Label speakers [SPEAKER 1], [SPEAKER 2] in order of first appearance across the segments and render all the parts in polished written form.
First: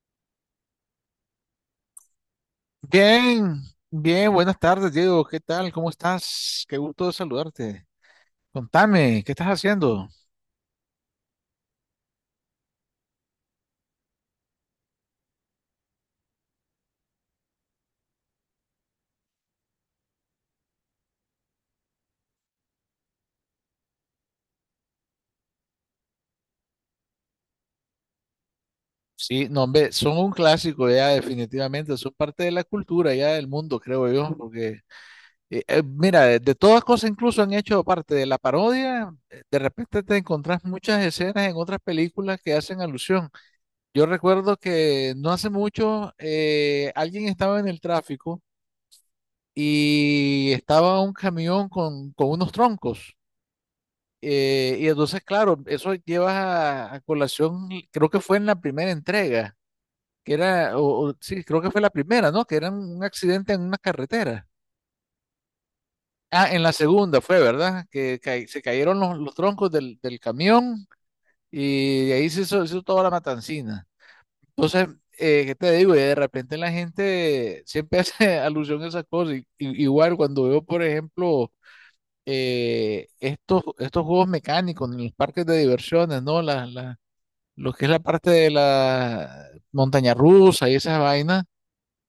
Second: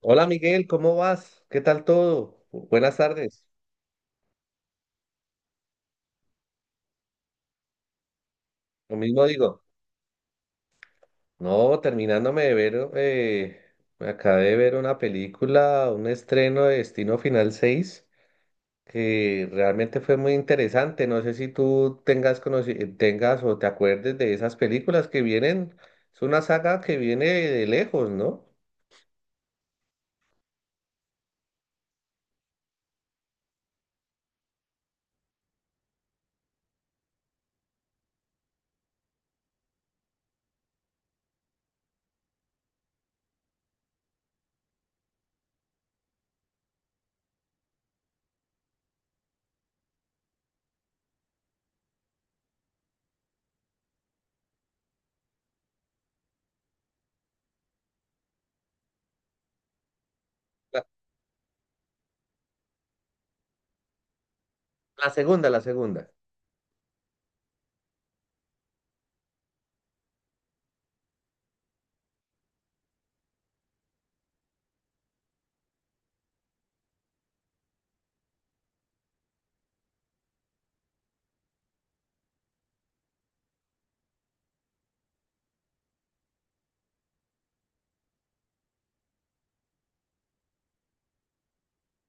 [SPEAKER 1] Hola Miguel, ¿cómo vas? ¿Qué tal todo? Buenas tardes.
[SPEAKER 2] Bien, bien, buenas tardes, Diego. ¿Qué tal? ¿Cómo estás? Qué gusto saludarte.
[SPEAKER 1] Lo mismo
[SPEAKER 2] Contame, ¿qué estás
[SPEAKER 1] digo.
[SPEAKER 2] haciendo?
[SPEAKER 1] No, terminándome de ver, me acabé de ver una película, un estreno de Destino Final seis, que realmente fue muy interesante. No sé si tú tengas, tengas o te acuerdes de esas películas que vienen. Es una saga que viene de lejos, ¿no?
[SPEAKER 2] Sí, no, hombre, son un clásico ya, definitivamente, son parte de la cultura ya del mundo, creo yo, porque, mira, de todas cosas incluso han hecho parte de la parodia, de repente te encontrás muchas escenas en otras películas que hacen alusión. Yo recuerdo que no hace mucho alguien estaba en el tráfico y estaba un camión con unos troncos. Y entonces, claro, eso llevas a colación, creo que fue en la primera entrega, que era,
[SPEAKER 1] La,
[SPEAKER 2] o sí, creo que fue la primera, ¿no? Que era un accidente en una carretera.
[SPEAKER 1] la segunda, la segunda.
[SPEAKER 2] Ah, en la segunda fue, ¿verdad? Se cayeron los troncos del camión y de ahí se hizo toda la matancina. Entonces, ¿qué te digo? Y de repente la gente siempre hace alusión a esas cosas. Igual cuando veo, por ejemplo, estos juegos mecánicos en los parques de diversiones, ¿no? Lo que es la parte de la montaña rusa y esas vainas,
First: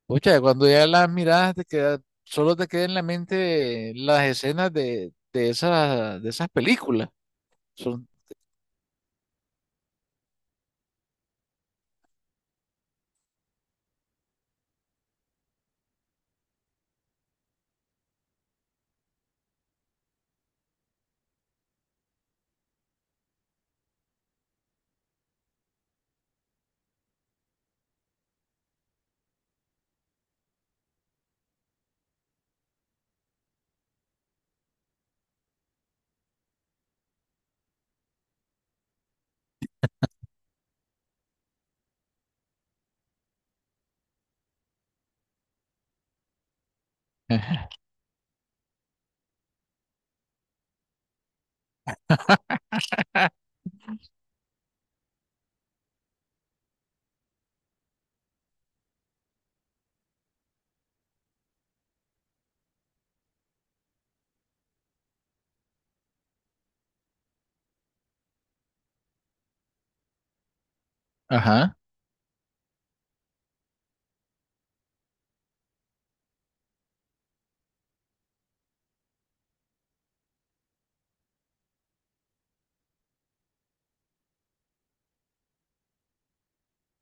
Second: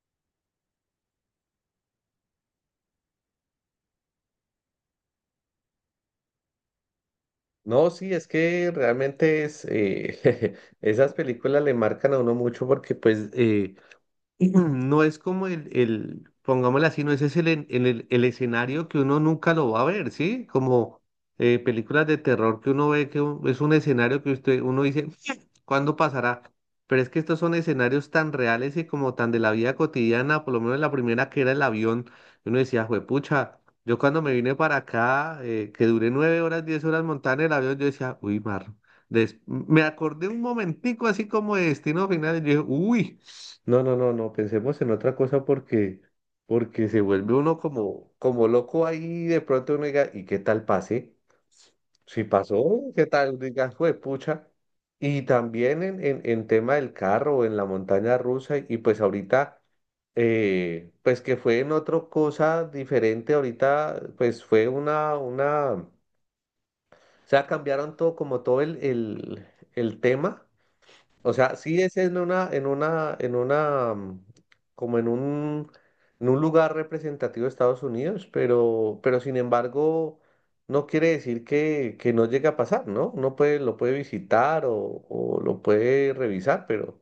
[SPEAKER 2] pucha, cuando ya las miradas te queda, solo te quedan en la mente las escenas de esas películas.
[SPEAKER 1] No,
[SPEAKER 2] Son...
[SPEAKER 1] sí, es que realmente es, esas películas le marcan a uno mucho porque pues. No es como pongámosle así, no ese es el, en- el, el escenario que uno nunca lo va a ver, ¿sí? Como películas de terror que uno ve que es un escenario que usted, uno dice, ¿cuándo pasará? Pero es que estos son escenarios tan reales y como tan de la vida cotidiana, por lo menos la primera que era el avión, uno decía, juepucha, yo cuando me vine para acá, que duré 9 horas, 10 horas montada en el avión, yo decía, uy, mar, me acordé un momentico así como de Destino Final y yo dije, uy. No, no, no, no, pensemos en otra cosa porque se vuelve uno como loco ahí de pronto uno diga, ¿y qué tal pase? Si pasó, ¿qué tal? Diga, fue pucha. Y también en tema del carro, en la montaña rusa, y pues ahorita, pues que fue en otra cosa diferente, ahorita pues fue o sea, cambiaron todo como todo el tema. O sea,
[SPEAKER 2] Ajá.
[SPEAKER 1] sí es en una, como en un lugar representativo de Estados Unidos, pero, sin embargo, no quiere decir que no llegue a pasar, ¿no? Uno puede, lo puede visitar o lo puede revisar,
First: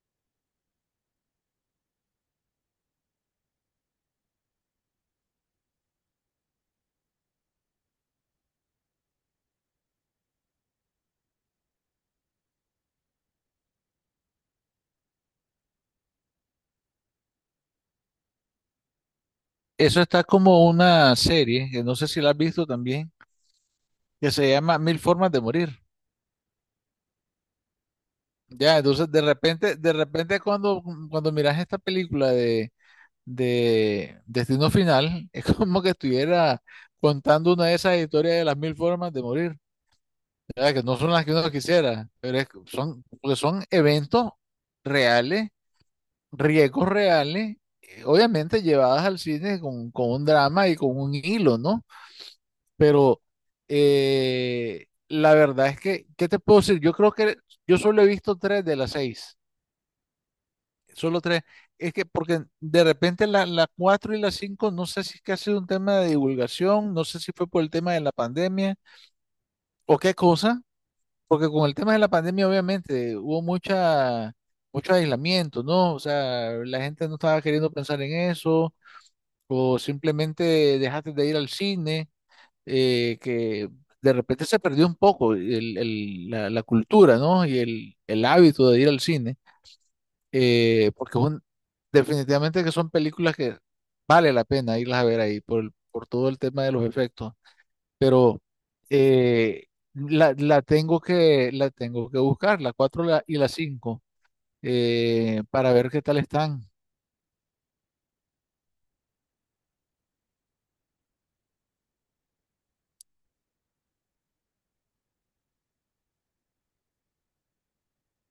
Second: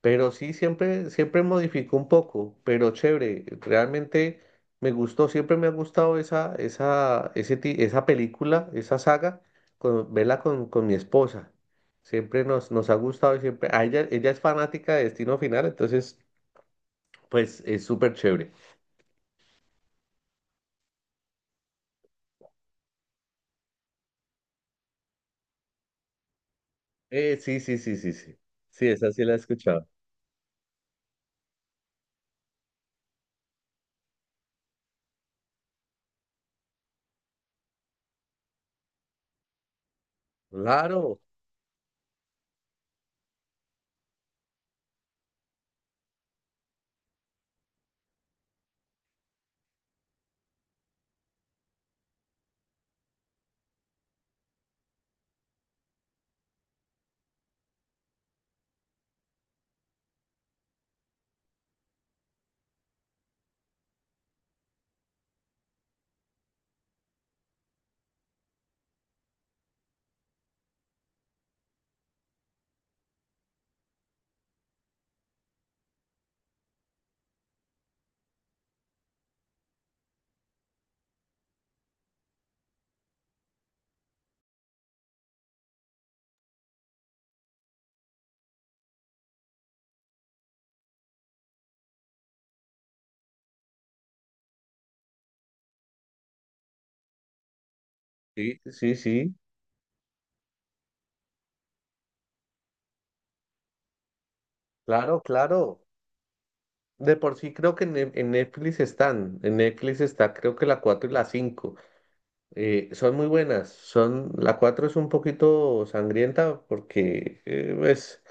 [SPEAKER 1] pero sí, siempre modificó un poco, pero chévere, realmente me gustó, siempre me ha gustado esa película, esa saga, verla con mi esposa. Siempre nos ha gustado y siempre, ella es fanática de Destino Final, entonces, pues es súper chévere.
[SPEAKER 2] Eso está como una serie, que no sé si la has visto también, que se llama Mil Formas de Morir.
[SPEAKER 1] Sí, sí, sí, sí, sí.
[SPEAKER 2] Ya,
[SPEAKER 1] Sí, esa
[SPEAKER 2] entonces
[SPEAKER 1] sí la he escuchado.
[SPEAKER 2] de repente cuando, cuando miras esta película de Destino Final, es como que estuviera contando una de esas historias de las mil formas de morir. ¿Verdad? Que no son
[SPEAKER 1] Claro,
[SPEAKER 2] las que uno quisiera, pero es que son, porque son eventos reales, riesgos reales, obviamente llevadas al cine con un drama y con un hilo, ¿no? Pero la verdad es que, ¿qué te puedo decir? Yo creo que yo solo he visto tres de las seis, solo tres. Es que porque de repente la cuatro y la cinco, no sé si es que ha sido un tema de divulgación, no sé si fue por el tema de la pandemia o qué cosa. Porque con el tema de la pandemia, obviamente, hubo mucha, mucho aislamiento, ¿no? O sea, la gente no estaba queriendo pensar en eso, o simplemente dejaste de ir al cine, que de repente se perdió un poco la cultura, ¿no? Y el hábito de ir al cine, porque es definitivamente que son películas que vale la pena irlas a ver ahí por, por todo el tema de los efectos. Pero
[SPEAKER 1] sí, sí, sí,
[SPEAKER 2] eh, la, la tengo que buscar, la 4 y la cinco,
[SPEAKER 1] claro,
[SPEAKER 2] para
[SPEAKER 1] claro.
[SPEAKER 2] ver qué tal están.
[SPEAKER 1] De por sí creo que en Netflix están, en Netflix está creo que la 4 y la cinco. Son muy buenas. La 4 es un poquito sangrienta porque, eh, pues,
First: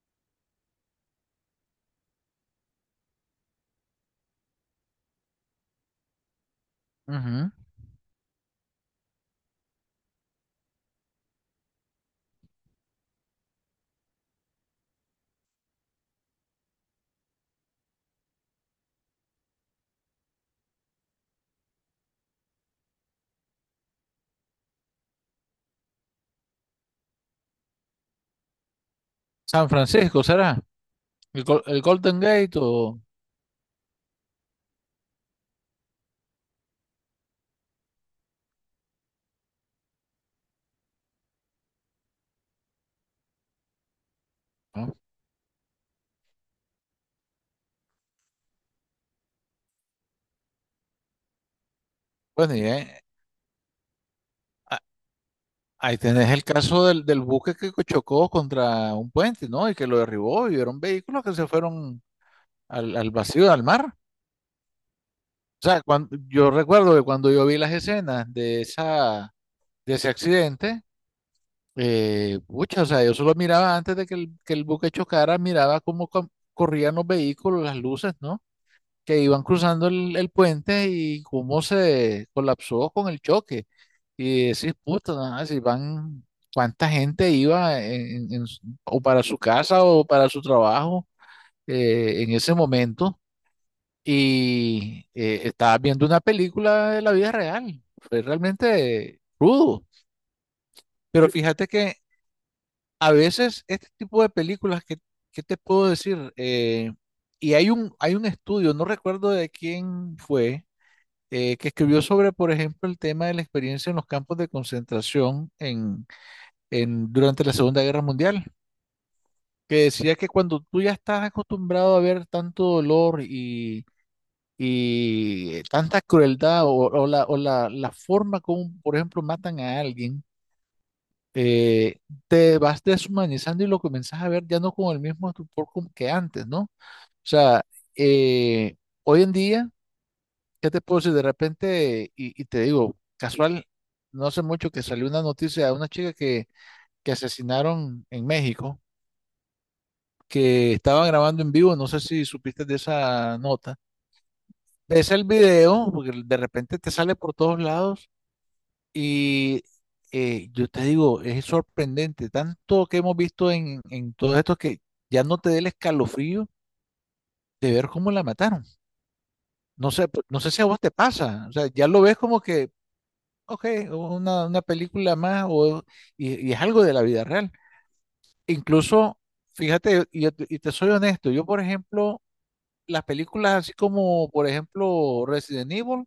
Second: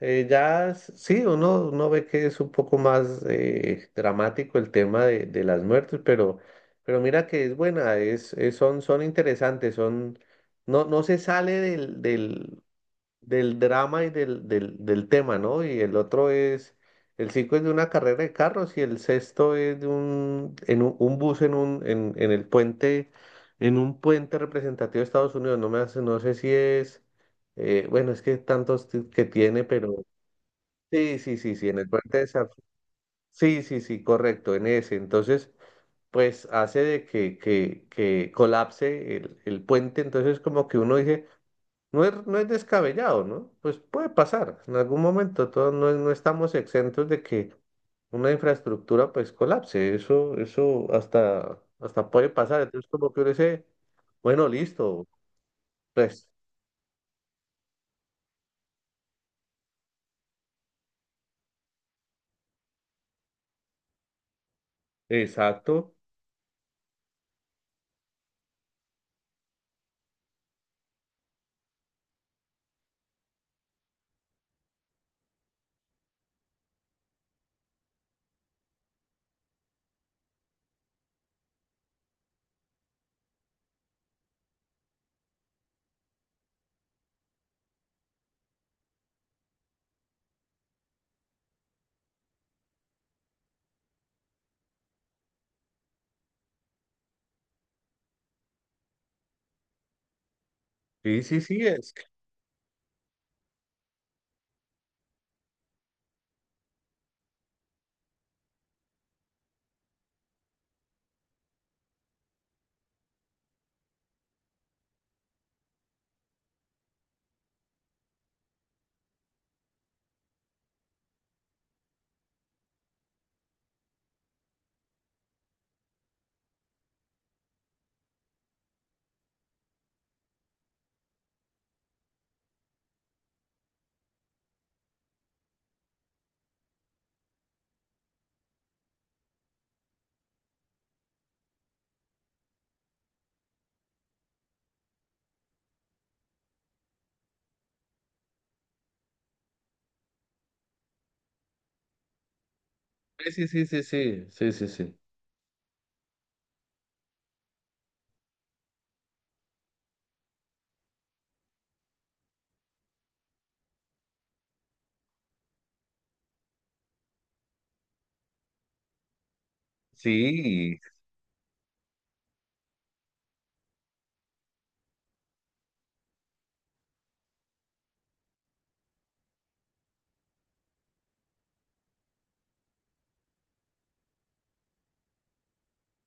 [SPEAKER 1] eh, ya s- sí, uno ve que es un poco más dramático el tema de las muertes, pero mira que
[SPEAKER 2] Ujú.
[SPEAKER 1] es buena, son interesantes, no, no se sale del drama y del tema, ¿no? Y el cinco es de una carrera de carros y el sexto es de un bus en en el puente, en un puente representativo de Estados Unidos. No sé si es, bueno, es que tantos que tiene,
[SPEAKER 2] San
[SPEAKER 1] pero
[SPEAKER 2] Francisco, ¿será?
[SPEAKER 1] sí, sí,
[SPEAKER 2] ¿El,
[SPEAKER 1] sí, sí, en
[SPEAKER 2] El
[SPEAKER 1] el puente
[SPEAKER 2] Golden
[SPEAKER 1] de San.
[SPEAKER 2] Gate o...?
[SPEAKER 1] Sí, sí, sí, correcto, en ese. Entonces, pues hace de que colapse el puente. Entonces, como que uno dice no es, no es descabellado, ¿no? Pues puede pasar. En
[SPEAKER 2] ¿No?
[SPEAKER 1] algún momento todos no, no estamos exentos de que una infraestructura pues colapse. Eso hasta puede
[SPEAKER 2] Bueno, y
[SPEAKER 1] pasar. Entonces como que uno dice, bueno,
[SPEAKER 2] a-
[SPEAKER 1] listo,
[SPEAKER 2] ahí
[SPEAKER 1] pues,
[SPEAKER 2] tenés el caso del buque que chocó contra un puente, ¿no? Y que lo derribó y eran vehículos que se fueron al vacío, al mar. O sea,
[SPEAKER 1] exacto.
[SPEAKER 2] cuando, yo recuerdo que cuando yo vi las escenas de, esa, de ese accidente. Pucha, o sea, yo solo miraba antes de que que el buque chocara, miraba cómo corrían los vehículos, las luces, ¿no? Que iban cruzando el puente y cómo se colapsó con el choque. Y decís, puta, nada, si van, cuánta gente iba o para su casa o para su trabajo en ese momento. Y estaba viendo una película de la vida real. Fue realmente crudo.
[SPEAKER 1] Sí,
[SPEAKER 2] Pero
[SPEAKER 1] sí, sí.
[SPEAKER 2] fíjate que a veces este tipo de películas, que ¿qué te puedo decir? Y hay hay un estudio, no recuerdo de quién fue, que escribió sobre, por ejemplo, el tema de la experiencia en los campos de concentración en, durante la Segunda Guerra Mundial, que decía que cuando tú ya estás acostumbrado a ver tanto dolor y tanta crueldad o, o la, la forma como, por ejemplo, matan a alguien, eh, te vas deshumanizando y lo comienzas a ver ya no con el mismo estupor como que antes, ¿no? O sea, eh, hoy en día, ¿qué te puedo decir? De repente, y te digo, casual, no hace mucho que salió una noticia de una chica que asesinaron en México, que estaban grabando en vivo, no sé si supiste de
[SPEAKER 1] Sí,
[SPEAKER 2] esa
[SPEAKER 1] sí,
[SPEAKER 2] nota.
[SPEAKER 1] sí, sí, sí, sí, sí.
[SPEAKER 2] Ves el video, porque de repente te sale por todos lados. Y yo te digo, es sorprendente, tanto que hemos visto en todo esto que ya no te dé el escalofrío de ver cómo la mataron. No sé,
[SPEAKER 1] Sí,
[SPEAKER 2] no sé si a
[SPEAKER 1] sí,
[SPEAKER 2] vos te pasa, o sea, ya lo ves como que, ok, una película más o, y es algo de la vida real. Incluso, fíjate, y, yo te y te soy honesto, yo por ejemplo, las películas así como, por ejemplo, Resident Evil,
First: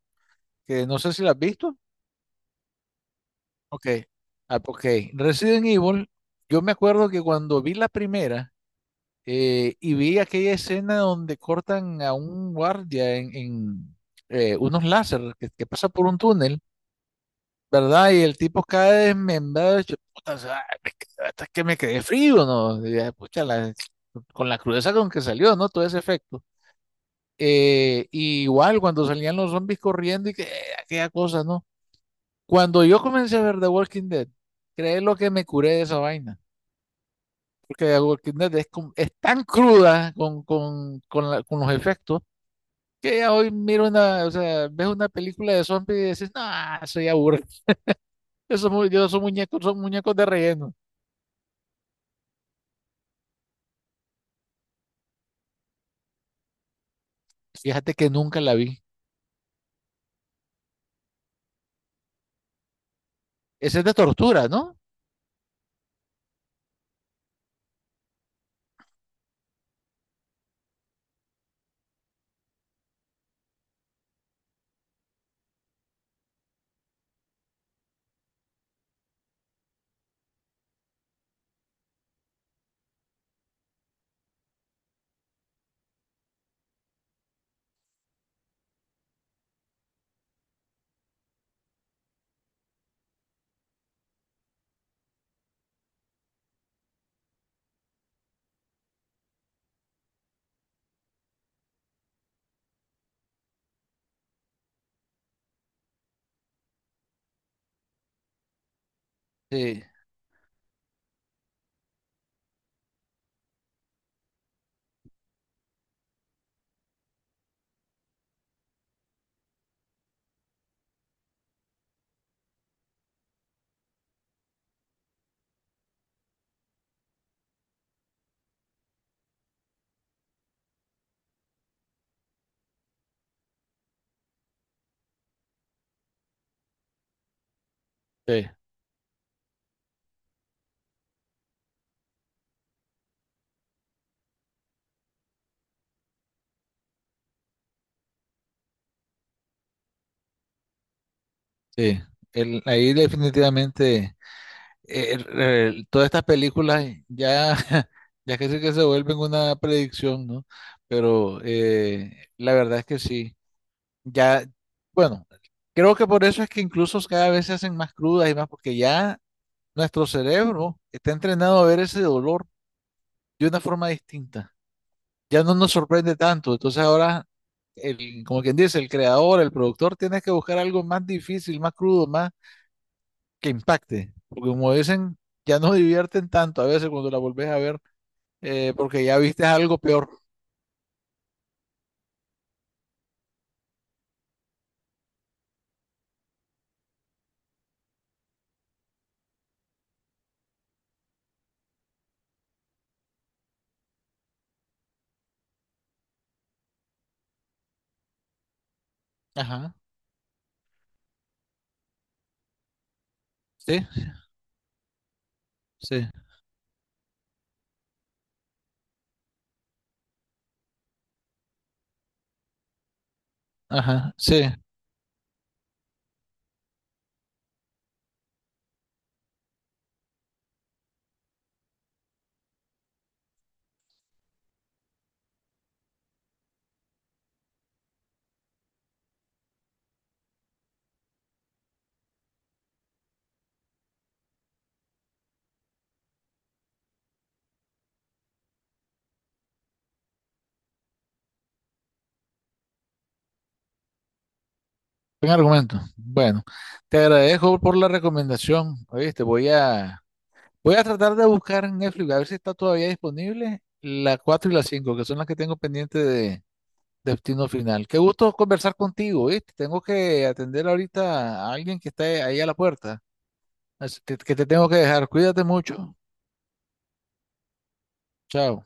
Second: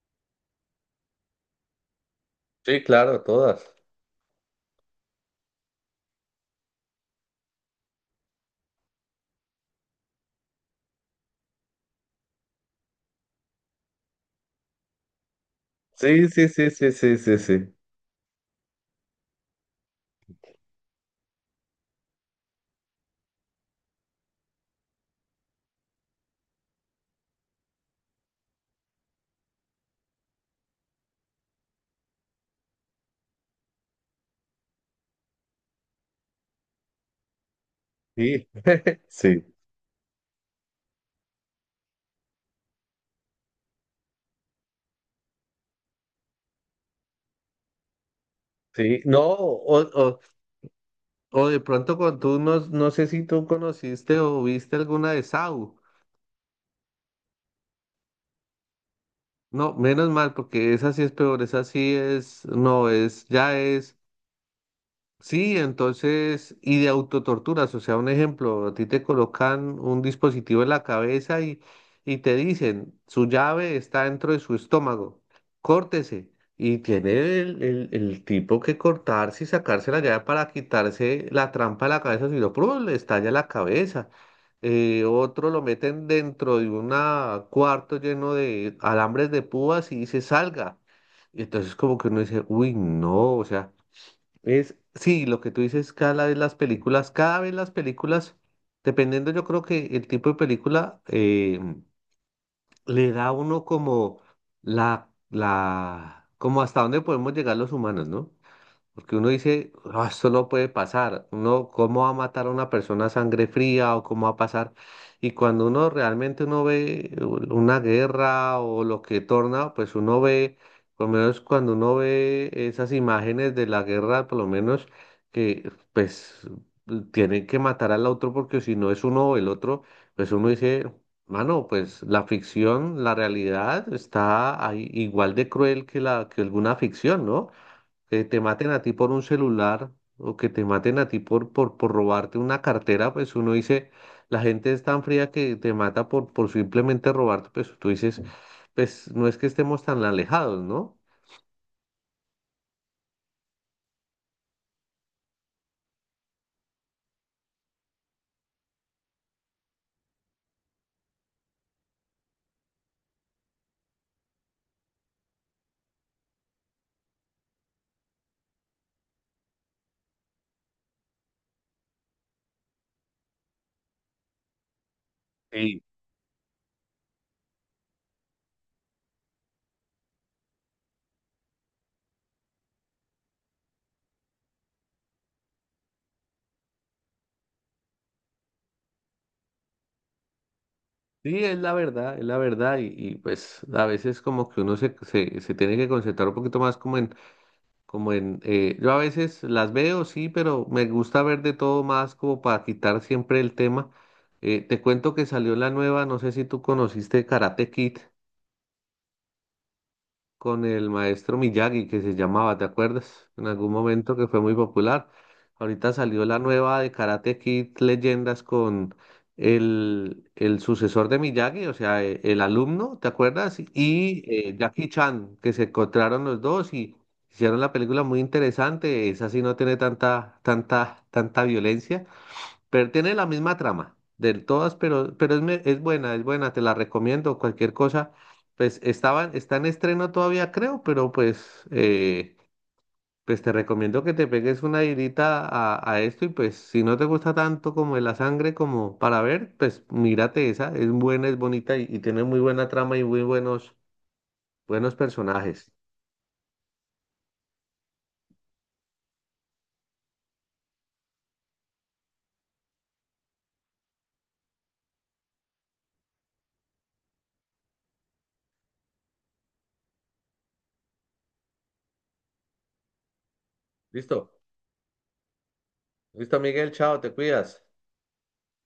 [SPEAKER 2] que no sé si las has visto.
[SPEAKER 1] sí, claro, todas.
[SPEAKER 2] Ok, ah, ok. Resident Evil, yo me acuerdo que cuando vi la primera, y vi aquella escena donde cortan a un guardia unos láser que pasa por un
[SPEAKER 1] Sí, sí,
[SPEAKER 2] túnel,
[SPEAKER 1] sí, sí, sí, sí, sí.
[SPEAKER 2] ¿verdad? Y el tipo cae desmembrado, yo, puta, o sea, hasta que me quedé frío, ¿no? Y dije, pucha, con la crudeza con que salió, ¿no? Todo ese efecto. Y igual cuando salían los zombies corriendo y que, aquella cosa, ¿no? Cuando yo comencé a ver The Walking Dead, creé lo que me curé de esa vaina. Porque The Walking
[SPEAKER 1] Sí,
[SPEAKER 2] Dead es, es tan
[SPEAKER 1] sí,
[SPEAKER 2] cruda con los efectos que ya hoy miro una, o sea, ves una película de zombies y dices, no, soy aburrido. Esos,
[SPEAKER 1] sí.
[SPEAKER 2] esos
[SPEAKER 1] No,
[SPEAKER 2] muñecos son muñecos de relleno.
[SPEAKER 1] o de pronto no, no sé si tú conociste o viste alguna de Saw.
[SPEAKER 2] Fíjate que nunca la vi.
[SPEAKER 1] No, menos mal, porque esa sí es peor, esa sí no, ya
[SPEAKER 2] Esa es de
[SPEAKER 1] es.
[SPEAKER 2] tortura, ¿no?
[SPEAKER 1] Sí, entonces, y de autotorturas, o sea, un ejemplo, a ti te colocan un dispositivo en la cabeza y te dicen, su llave está dentro de su estómago, córtese. Y tiene el tipo que cortarse y sacarse la llave para quitarse la trampa de la cabeza, si no, ¡prum! Le estalla la cabeza. Otro lo meten dentro de un cuarto lleno de alambres de púas y dice, salga. Y entonces como que uno dice, uy, no, o sea. Sí, lo que tú dices, cada vez las películas, cada vez las películas, dependiendo yo creo que el tipo de película, le da a uno como como hasta dónde podemos llegar los humanos, ¿no? Porque uno dice:
[SPEAKER 2] Sí,
[SPEAKER 1] "Ah, esto no puede pasar. Uno, ¿cómo va a matar a una persona a sangre fría o cómo va a pasar?" Y cuando uno realmente uno ve una guerra o lo que torna, pues uno ve, por lo menos cuando uno ve esas imágenes de la guerra, por lo menos que pues tienen que matar al otro porque si no es uno o el otro, pues uno dice, mano, pues la ficción, la realidad está ahí igual de cruel que la que alguna ficción, ¿no? Que te
[SPEAKER 2] sí,
[SPEAKER 1] maten a ti por un celular o que te maten a ti por robarte una cartera, pues uno dice, la gente es tan fría que te mata por simplemente robarte, pues tú dices, pues no es que estemos tan alejados, ¿no?
[SPEAKER 2] sí. El- ahí definitivamente. Todas estas películas ya, ya casi que se vuelven una predicción, ¿no? Pero la verdad es que sí, ya, bueno, creo que por eso es que incluso cada vez se hacen más crudas y más, porque ya nuestro cerebro está entrenado a ver ese dolor de una forma distinta, ya no nos
[SPEAKER 1] Sí.
[SPEAKER 2] sorprende tanto, entonces ahora, como quien dice, el creador, el productor, tiene que buscar algo más difícil, más crudo, más que impacte. Porque como dicen, ya no divierten tanto a veces cuando la volvés a ver, porque ya viste algo peor.
[SPEAKER 1] Sí, es la verdad, pues a veces como que uno se tiene que concentrar un poquito más. Como en, Yo a veces las veo, sí, pero me gusta ver de todo más como para quitar siempre el tema. Te cuento que salió la nueva, no sé si tú conociste Karate Kid
[SPEAKER 2] Ajá,
[SPEAKER 1] con el maestro Miyagi que se llamaba, ¿te acuerdas? En algún
[SPEAKER 2] sí,
[SPEAKER 1] momento que fue muy popular. Ahorita
[SPEAKER 2] sí,
[SPEAKER 1] salió la nueva de Karate Kid Leyendas con el sucesor de Miyagi, o sea, el alumno, ¿te acuerdas?
[SPEAKER 2] ajá,
[SPEAKER 1] Y
[SPEAKER 2] sí.
[SPEAKER 1] eh, Jackie Chan, que se encontraron los dos y hicieron la película muy interesante. Esa sí no tiene tanta, tanta, tanta violencia. Pero tiene la misma trama del todas, pero es buena, te la recomiendo. Cualquier cosa, pues está en estreno todavía, creo, pero pues, pues te recomiendo que te pegues una irita a esto y pues si no te gusta tanto como de la sangre como para ver, pues mírate esa, es buena, es bonita y tiene muy buena trama y buenos
[SPEAKER 2] Buen
[SPEAKER 1] personajes.
[SPEAKER 2] argumento. Bueno, te agradezco por la recomendación. Oíste, voy a, voy a tratar de buscar en Netflix a ver si está todavía disponible la 4 y la 5 que son las que tengo pendiente de Destino Final. Qué gusto conversar contigo, ¿viste? Tengo que atender ahorita a alguien que está ahí a la puerta. Así
[SPEAKER 1] Listo,
[SPEAKER 2] que te tengo que dejar. Cuídate mucho.
[SPEAKER 1] listo, Miguel, chao, te cuidas.
[SPEAKER 2] Chao.